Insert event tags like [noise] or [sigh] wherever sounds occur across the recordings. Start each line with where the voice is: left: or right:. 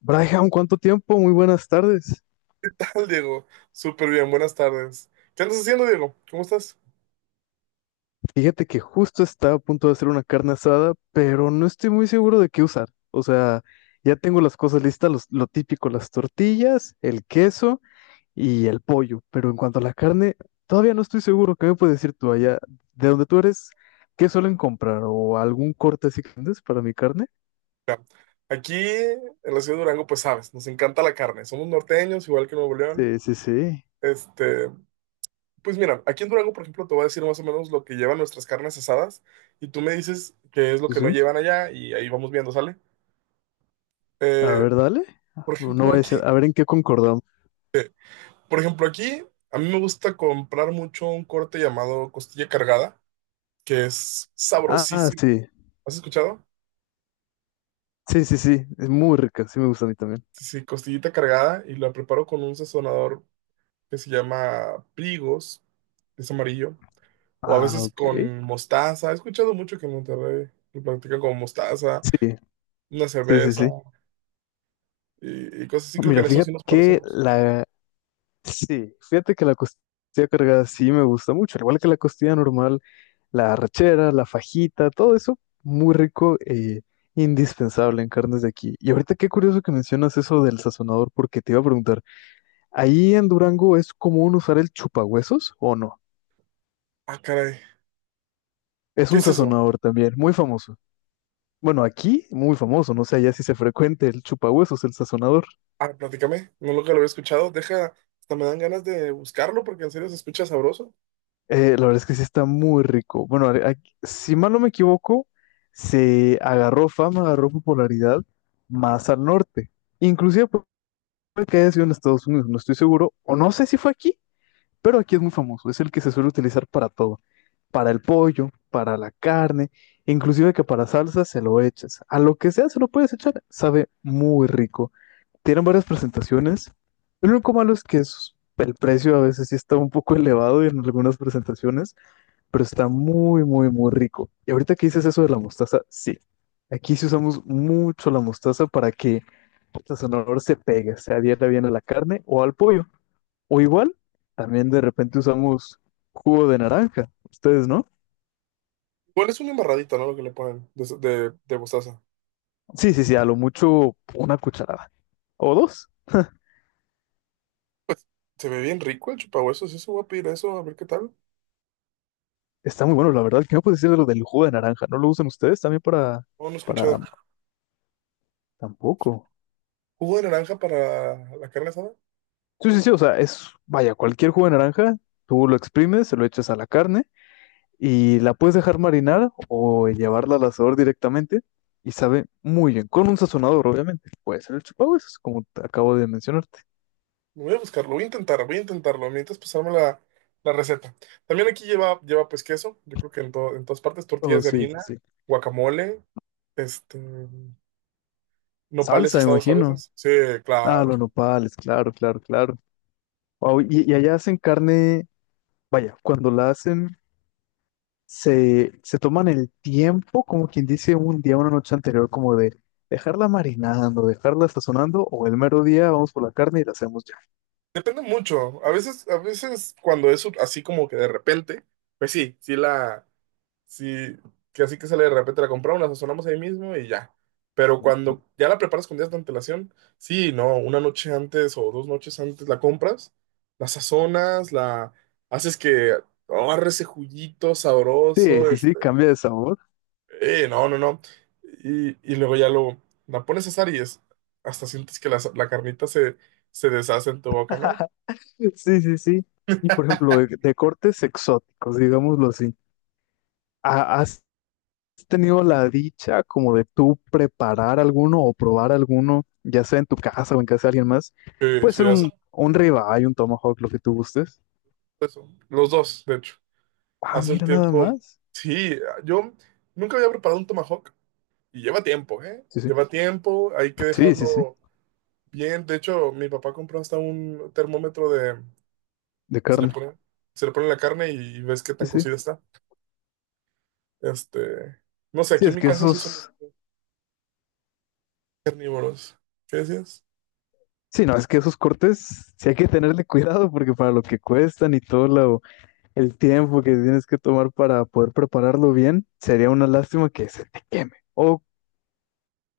left: Braihan, ¿cuánto tiempo? Muy buenas tardes.
right: ¿Qué tal, Diego? Súper bien, buenas tardes. ¿Qué andas haciendo, Diego? ¿Cómo estás?
left: Fíjate que justo estaba a punto de hacer una carne asada, pero no estoy muy seguro de qué usar. O sea, ya tengo las cosas listas, lo típico, las tortillas, el queso y el pollo. Pero en cuanto a la carne, todavía no estoy seguro. ¿Qué me puedes decir tú allá? ¿De donde tú eres? ¿Qué suelen comprar? ¿O algún corte así que vendes para mi carne?
right: Mira, aquí en la ciudad de Durango, pues sabes, nos encanta la carne. Somos norteños, igual que Nuevo León.
left: Sí, sí, sí.
right: Este, pues mira, aquí en Durango, por ejemplo, te voy a decir más o menos lo que llevan nuestras carnes asadas y tú me dices qué es lo
left: Sí,
right: que no
left: sí.
right: llevan allá y ahí vamos viendo, ¿sale?
left: A
right: Eh,
left: ver, dale.
right: por
left: No voy
right: ejemplo,
left: a decir,
right: aquí
left: a ver en qué concordamos.
right: Por ejemplo, aquí a mí me gusta comprar mucho un corte llamado costilla cargada, que es
left: Ah,
right: sabrosísimo.
left: sí.
right: ¿Has escuchado?
left: Sí, sí, sí. Es muy rica. Sí me gusta a mí también.
right: Sí, sí, costillita cargada y la preparo con un sazonador que se llama Prigos, es amarillo, o a
left: Ah,
right: veces
left: ok.
right: con mostaza. He escuchado mucho que en Monterrey lo practican con mostaza,
left: Sí,
right: una
left: sí, sí,
right: cerveza
left: sí.
right: y cosas así. Creo que
left: Mira,
right: en eso
left: fíjate
right: sí nos
left: que
right: parecemos.
left: la... Sí, fíjate que la costilla cargada sí me gusta mucho, al igual que la costilla normal, la arrachera, la fajita, todo eso, muy rico e indispensable en carnes de aquí. Y ahorita qué curioso que mencionas eso del sazonador, porque te iba a preguntar, ¿ahí en Durango es común usar el chupahuesos o no?
right: Ah, caray,
left: Es
right: ¿qué
left: un
right: es eso?
left: sazonador también, muy famoso. Bueno, aquí muy famoso, no sé allá si se frecuente el chupahuesos, el sazonador.
right: Ah, platícame, no lo que lo había escuchado. Deja, hasta me dan ganas de buscarlo porque en serio se escucha sabroso.
left: La verdad es que sí está muy rico. Bueno, si mal no me equivoco, se agarró fama, agarró popularidad más al norte. Inclusive puede que haya sido en Estados Unidos, no estoy seguro, o no sé si fue aquí, pero aquí es muy famoso. Es el que se suele utilizar para todo, para el pollo, para la carne, inclusive que para salsa se lo echas. A lo que sea se lo puedes echar, sabe muy rico. Tienen varias presentaciones. Lo único malo es que el precio a veces sí está un poco [laughs] elevado en algunas presentaciones, pero está muy, muy, muy rico. Y ahorita que dices eso de la mostaza, sí. Aquí sí usamos mucho la mostaza para que el sonador se pegue, se adhiera bien a la carne o al pollo. O igual, también de repente usamos jugo de naranja. ¿Ustedes no?
right: Igual es una embarradita, ¿no? Lo que le ponen de mostaza.
left: Sí, sí, sí, a lo mucho una cucharada o dos.
right: Pues se ve bien rico el chupahuesos. Sí, se voy a pedir eso, a ver qué tal.
left: Está muy bueno, la verdad. ¿Qué me puedes decir de lo del jugo de naranja? ¿No lo usan ustedes también
right: No, no he
left: para,
right: escuchado.
left: tampoco?
right: ¿Jugo de naranja para la carne asada?
left: Sí, sí, sí, o sea, es, vaya, cualquier jugo de naranja, tú lo exprimes, se lo echas a la carne y la puedes dejar marinar o llevarla al asador directamente y sabe muy bien, con un sazonador, obviamente. Puede ser el chupahuesos, como te acabo de mencionarte.
right: Voy a buscarlo, voy a intentar, voy a intentarlo. Mientras pasarme la receta. También aquí lleva pues queso. Yo creo que en todas partes
left: Oh,
right: tortillas de
left: sí,
right: harina,
left: sí.
right: guacamole, este, nopales
left: Salsa, me
right: asados a
left: imagino.
right: veces. Sí,
left: Ah,
right: claro.
left: los nopales, claro, claro, claro. Wow, y allá hacen carne, vaya, cuando la hacen, se toman el tiempo, como quien dice, un día, una noche anterior, como de dejarla marinando, dejarla sazonando, o el mero día vamos por la carne y la hacemos ya.
right: Depende mucho. A veces cuando es así como que de repente, pues sí, sí la. Sí, que así que sale de repente, la compramos, la sazonamos ahí mismo y ya. Pero cuando ya la preparas con días de antelación, sí, no, una noche antes o 2 noches antes la compras, la sazonas, la haces que agarre ese juguito
left: Sí,
right: sabroso,
left: sí, sí, cambia de sabor.
right: no, no, no. Y luego ya la pones a asar y es, hasta sientes que la carnita se deshace en tu boca, ¿no?
left: [laughs] Sí, sí, sí. Y por ejemplo, de cortes exóticos, digámoslo así. ¿Has tenido la dicha como de tú preparar alguno o probar alguno, ya sea en tu casa o en casa de alguien más?
right: Sí,
left: Puede
right: sí,
left: ser
right: hace
left: un ribeye, un tomahawk, lo que tú gustes.
right: eso. Los dos, de hecho.
left: Ah,
right: Hace un
left: mira, nada
right: tiempo,
left: más.
right: sí, yo nunca había preparado un tomahawk. Y lleva tiempo, ¿eh?
left: Sí, sí.
right: Lleva tiempo, hay que
left: Sí, sí, sí.
right: dejarlo bien. De hecho, mi papá compró hasta un termómetro de
left: De
right: que se le
left: carne.
right: pone, se le pone en la carne y ves qué
left: Sí,
right: tan
left: sí.
right: cocida está. Este, no sé,
left: Sí,
right: aquí en
left: es
right: mi
left: que
right: casa sí somos
left: esos.
right: carnívoros. ¿Qué decías?
left: Sí, no, es que esos cortes sí hay que tenerle cuidado porque para lo que cuestan y todo lo, el tiempo que tienes que tomar para poder prepararlo bien, sería una lástima que se te queme. O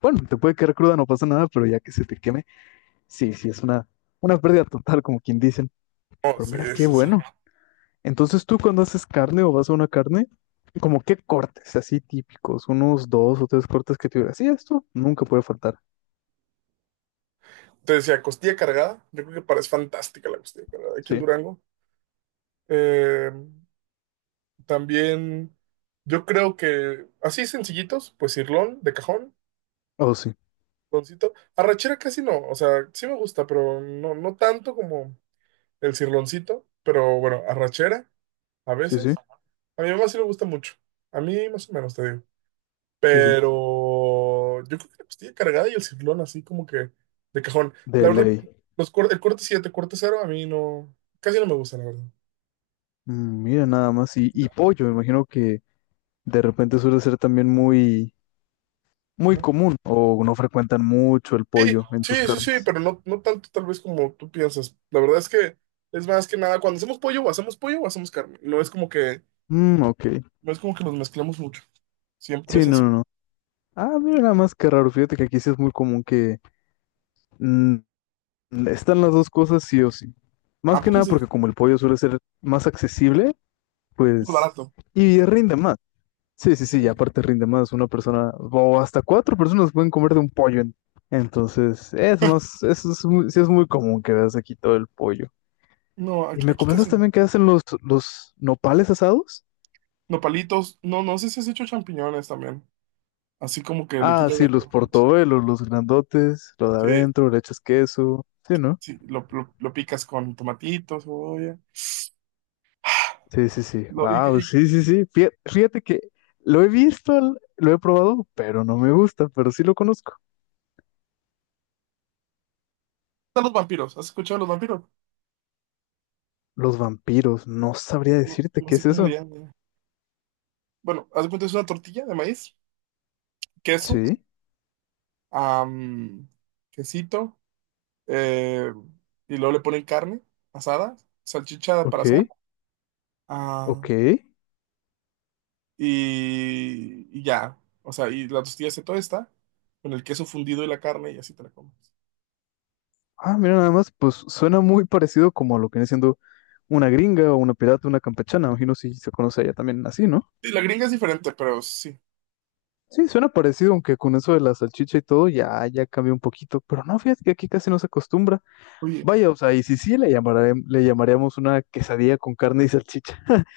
left: bueno, te puede quedar cruda, no pasa nada, pero ya que se te queme, sí, sí, es una pérdida total, como quien dicen.
right: No,
left: Pero
right: sí,
left: mira, qué
right: sí, sí.
left: bueno. Entonces tú cuando haces carne o vas a una carne, como qué cortes así típicos, unos dos o tres cortes que tuvieras. Sí, esto nunca puede faltar.
right: Te decía, costilla cargada. Yo creo que parece fantástica la costilla cargada aquí en
left: Sí.
right: Durango. Eh, También, yo creo que así sencillitos, pues sirlón de cajón.
left: Oh, sí,
right: Cirloncito. Arrachera casi no, o sea, sí me gusta, pero no, no tanto como el cirloncito, pero bueno, arrachera a
left: sí,
right: veces.
left: sí,
right: A mi mamá sí le gusta mucho, a mí más o menos, te digo.
left: sí, sí.
right: Pero yo creo que la costilla cargada y el cirlón así como que de cajón. La
left: De
right: verdad,
left: ley.
right: el corte 7 corte cero a mí no, casi no me gusta, la verdad.
left: Mm, mira nada más. Y pollo, me imagino que de repente suele ser también muy muy
right: Ajá.
left: común o no frecuentan mucho el
right: Sí,
left: pollo en sus
right: sí, sí, sí,
left: carnes.
right: pero no, no tanto tal vez como tú piensas. La verdad es que es más que nada, cuando hacemos pollo o hacemos pollo o hacemos carne. No es como que,
left: Mm, ok.
right: no es como que los mezclamos mucho. Siempre
left: Sí,
right: es
left: no, no,
right: así.
left: no. Ah, mira nada más que raro. Fíjate que aquí sí es muy común que mm, están las dos cosas sí o sí.
right: ¿A
left: Más que
right: poco
left: nada
right: sí?
left: porque como el pollo suele ser más accesible,
right: Muy
left: pues...
right: barato.
left: Y rinde más. Sí, sí, sí, y
right: Sí.
left: aparte rinde más. Una persona o hasta cuatro personas pueden comer de un pollo. Entonces, es más, eso es muy, sí es muy común que veas aquí todo el pollo.
right: No,
left: Y
right: aquí,
left: me
right: aquí
left: comentas
right: casi no.
left: también que hacen los nopales asados.
right: Nopalitos. No, no sé si has hecho champiñones también. Así como que le
left: Ah,
right: quitas la
left: sí, los
right: cabeza.
left: portobelos, los grandotes, lo de
right: Sí,
left: adentro, le echas queso. Sí, ¿no?
right: sí, lo picas con tomatitos, cebolla.
left: Sí, sí, sí.
right: Lo- y, y-
left: Wow,
right: ¿Qué
left: sí, sí, sí. Fíjate que lo he visto, lo he probado, pero no me gusta, pero sí lo conozco.
right: tal los vampiros? ¿Has escuchado de los vampiros?
left: Los vampiros, no sabría
right: No,
left: decirte
right: no
left: qué
right: sé
left: es
right: cómo le
left: eso.
right: llaman. Bueno, haz de cuenta, es una tortilla de maíz, queso,
left: Sí,
right: am, quesito, eh, y luego le ponen carne asada, salchicha para asar.
left: ok, ok.
right: Ah, y ya. O sea, y la tortilla se está con el queso fundido y la carne y así te la comes.
left: Ah, mira, nada más, pues suena muy parecido como a lo que viene siendo una gringa o una pirata, una campechana. Imagino si se conoce allá también así, ¿no?
right: Sí, la gringa es diferente, pero sí.
left: Sí, suena parecido, aunque con eso de la salchicha y todo ya, ya cambió un poquito, pero no, fíjate que aquí casi no se acostumbra.
right: Oye,
left: Vaya, o sea, y si sí, le llamaríamos una quesadilla con carne y salchicha. [laughs]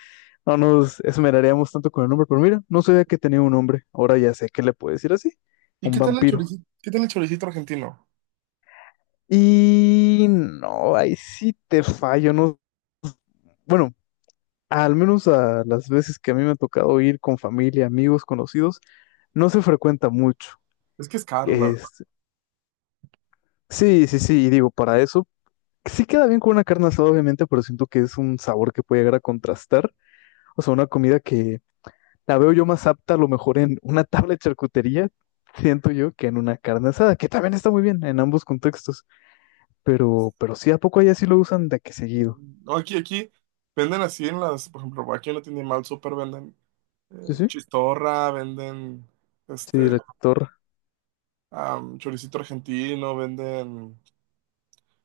left: No nos esmeraríamos tanto con el nombre, pero mira, no sabía que tenía un nombre, ahora ya sé que le puedo decir así,
right: ¿y
left: un
right: qué tal el
left: vampiro.
right: choricito? ¿Qué tal el choricito argentino?
left: Y no, ahí sí te fallo, no, bueno, al menos a las veces que a mí me ha tocado ir con familia, amigos, conocidos, no se frecuenta mucho.
right: Es que es caro, la verdad.
left: Es- Sí, sí, sí, y digo, para eso sí queda bien con una carne asada, obviamente, pero siento que es un sabor que puede llegar a contrastar. O sea, una comida que la veo yo más apta a lo mejor en una [laughs] tabla de charcutería, siento yo, que en una carne asada, que también está muy bien en ambos contextos. Pero sí, ¿a poco allá sí lo usan de que seguido?
right: No, aquí venden así en las, por ejemplo, aquí en la tienda mal súper venden
left: Sí, sí.
right: chistorra, venden este
left: Sí, la torre.
right: choricito argentino, venden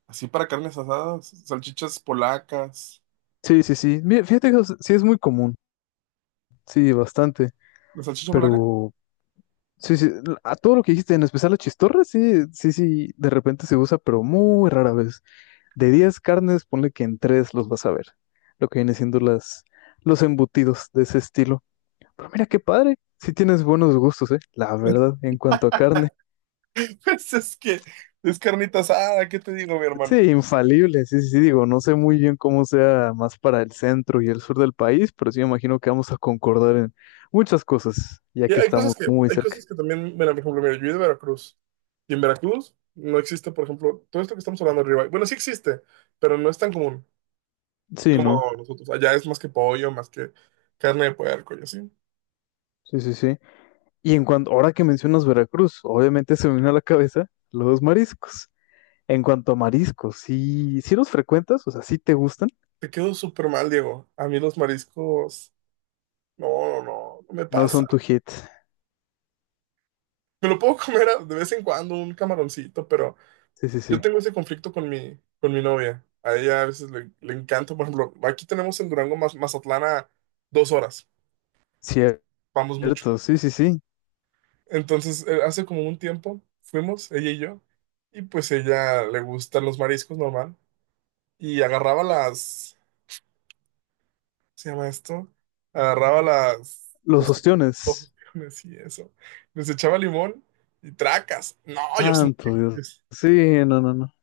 right: así para carnes asadas, salchichas polacas.
left: Sí, sí, sí. Mira, fíjate que o sea, sí es muy común. Sí, bastante.
right: ¿La salchicha polaca?
left: Pero sí, sí. A todo lo que dijiste, en especial la chistorra, sí, sí, sí, de repente se usa, pero muy rara vez. De 10 carnes, ponle que en 3 los vas a ver. Lo que viene siendo las, los embutidos de ese estilo. Pero mira qué padre. Sí tienes buenos gustos, ¿eh? La verdad, en cuanto a carne. [laughs]
right: [laughs] Pues es que es carnita asada, ¿qué te digo, mi
left: Sí,
right: hermano?
left: infalible. Sí, sí, sí, digo, no sé muy bien cómo sea más para el centro y el sur del país, pero sí me imagino que vamos a concordar en muchas cosas, ya
right: Y
left: que
right: hay cosas
left: estamos
right: que,
left: muy
right: hay
left: cerca.
right: cosas que también, mira, por ejemplo, mira, yo soy de Veracruz. Y en Veracruz no existe, por ejemplo, todo esto que estamos hablando arriba. Bueno, sí existe, pero no es tan común
left: Sí, ¿no?
right: como nosotros. Allá es más que pollo, más que carne de puerco y así.
left: Sí, sí, sí. Y en cuanto, ahora que mencionas Veracruz, obviamente se me vino a la cabeza los mariscos. En cuanto a mariscos, sí, sí los frecuentas, o sea, sí te gustan,
right: Te quedo súper mal, Diego. A mí los mariscos, no, no, no, no me
left: no
right: pasa.
left: son tu hit.
right: Me lo puedo [laughs] comer de vez en cuando un camaroncito, pero
left: Sí, sí,
right: yo
left: sí.
right: tengo ese conflicto con mi novia. A ella a veces le encanta, por ejemplo, aquí tenemos en Durango, Mazatlán, a 2 horas, vamos mucho.
left: Cierto, sí, sí, sí.
right: Entonces, hace como un tiempo fuimos, ella y yo, y pues ella le gustan los mariscos normal, y agarraba las, ¿cómo se llama esto? Agarraba las,
left: Los
right: las que- [laughs]
left: ostiones.
right: camarones y eso, les echaba limón y tracas. No, yo sentí,
left: Santo
right: yo,
left: Dios. Sí, no, no, no.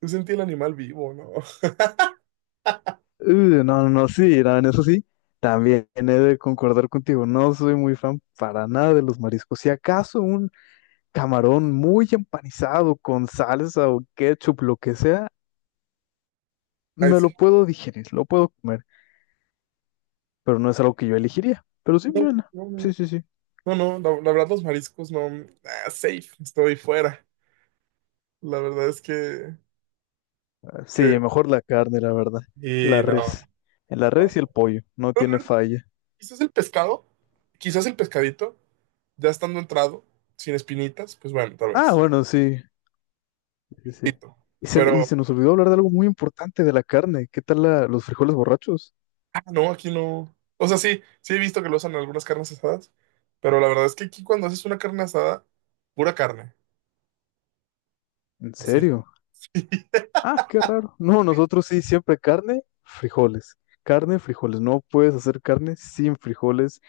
right: yo sentí el animal vivo, ¿no? [laughs]
left: Uh, no, no, no, sí, no, en eso sí. También he de concordar contigo. No soy muy fan para nada de los mariscos. Si acaso un camarón muy empanizado con salsa o ketchup, lo que sea,
right: Ay,
left: me lo
right: sí.
left: puedo digerir, lo puedo comer, pero no es algo que yo elegiría. Pero sí,
right: No,
left: bien.
right: no, no.
left: Sí, sí, sí.
right: No, no, la verdad los mariscos no, safe, estoy fuera. La verdad es que,
left: Sí,
right: que-
left: mejor la carne, la verdad.
right: y
left: La
right: no,
left: res. La
right: no,
left: res y el pollo, no
right: no, no,
left: tiene
right: no.
left: falla.
right: Quizás el pescado, quizás el pescadito, ya estando entrado, sin espinitas, pues bueno, tal
left: Ah,
right: vez,
left: bueno, sí, sí, sí.
right: poquito.
left: Y
right: Pero,
left: se nos olvidó hablar de algo muy importante de la carne. ¿Qué tal la- los frijoles borrachos?
right: no, aquí no. O sea, sí, sí he visto que lo usan en algunas carnes asadas, pero la verdad es que aquí cuando haces una carne asada, pura carne,
left: ¿En
right: sí.
left: serio?
right: [laughs]
left: Ah, qué raro. No, nosotros sí, siempre carne, frijoles. Carne, frijoles. No puedes hacer carne sin frijoles,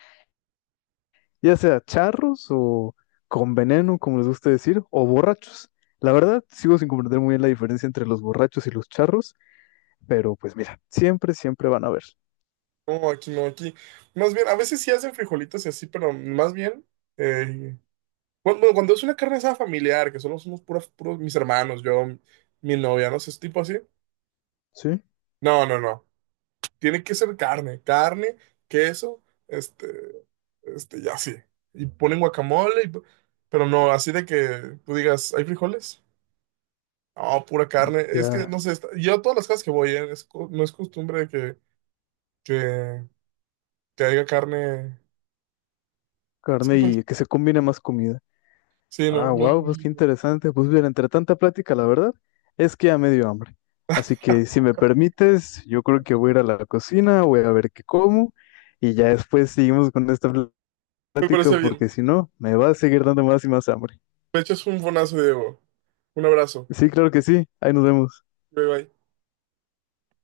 left: ya sea charros o con veneno, como les gusta decir, o borrachos. La verdad, sigo sin comprender muy bien la diferencia entre los borrachos y los charros, pero pues mira, siempre, siempre van a haber.
right: No, aquí no, aquí. Más bien, a veces sí hacen frijolitos y así, pero más bien, eh, cuando, bueno, cuando es una carne asada familiar, que solo somos puros, puros mis hermanos, yo, mi novia, no sé, es tipo así.
left: Sí,
right: No, no, no. Tiene que ser carne, carne, queso, este, ya sí. Y ponen guacamole, y pero no, así de que tú digas, ¿hay frijoles? No, pura carne. Es que,
left: ya
right: no sé, yo a todas las casas que voy, no es costumbre de que, que haya carne. Sí,
left: carne
right: pues,
left: y que se combine más comida.
right: sí,
left: Ah,
right: no, no,
left: wow, pues
right: no,
left: qué
right: no.
left: interesante. Pues bien, entre tanta plática, la verdad es que ya me dio hambre. Así que si me permites, yo creo que voy a ir a la cocina, voy a ver qué como y ya después seguimos con esta
right: Me
left: plática
right: parece bien.
left: porque si no, me va a seguir dando más y más hambre.
right: Me echas un bonazo, Diego. Un abrazo.
left: Sí, claro que sí. Ahí nos vemos.
right: Bye, bye.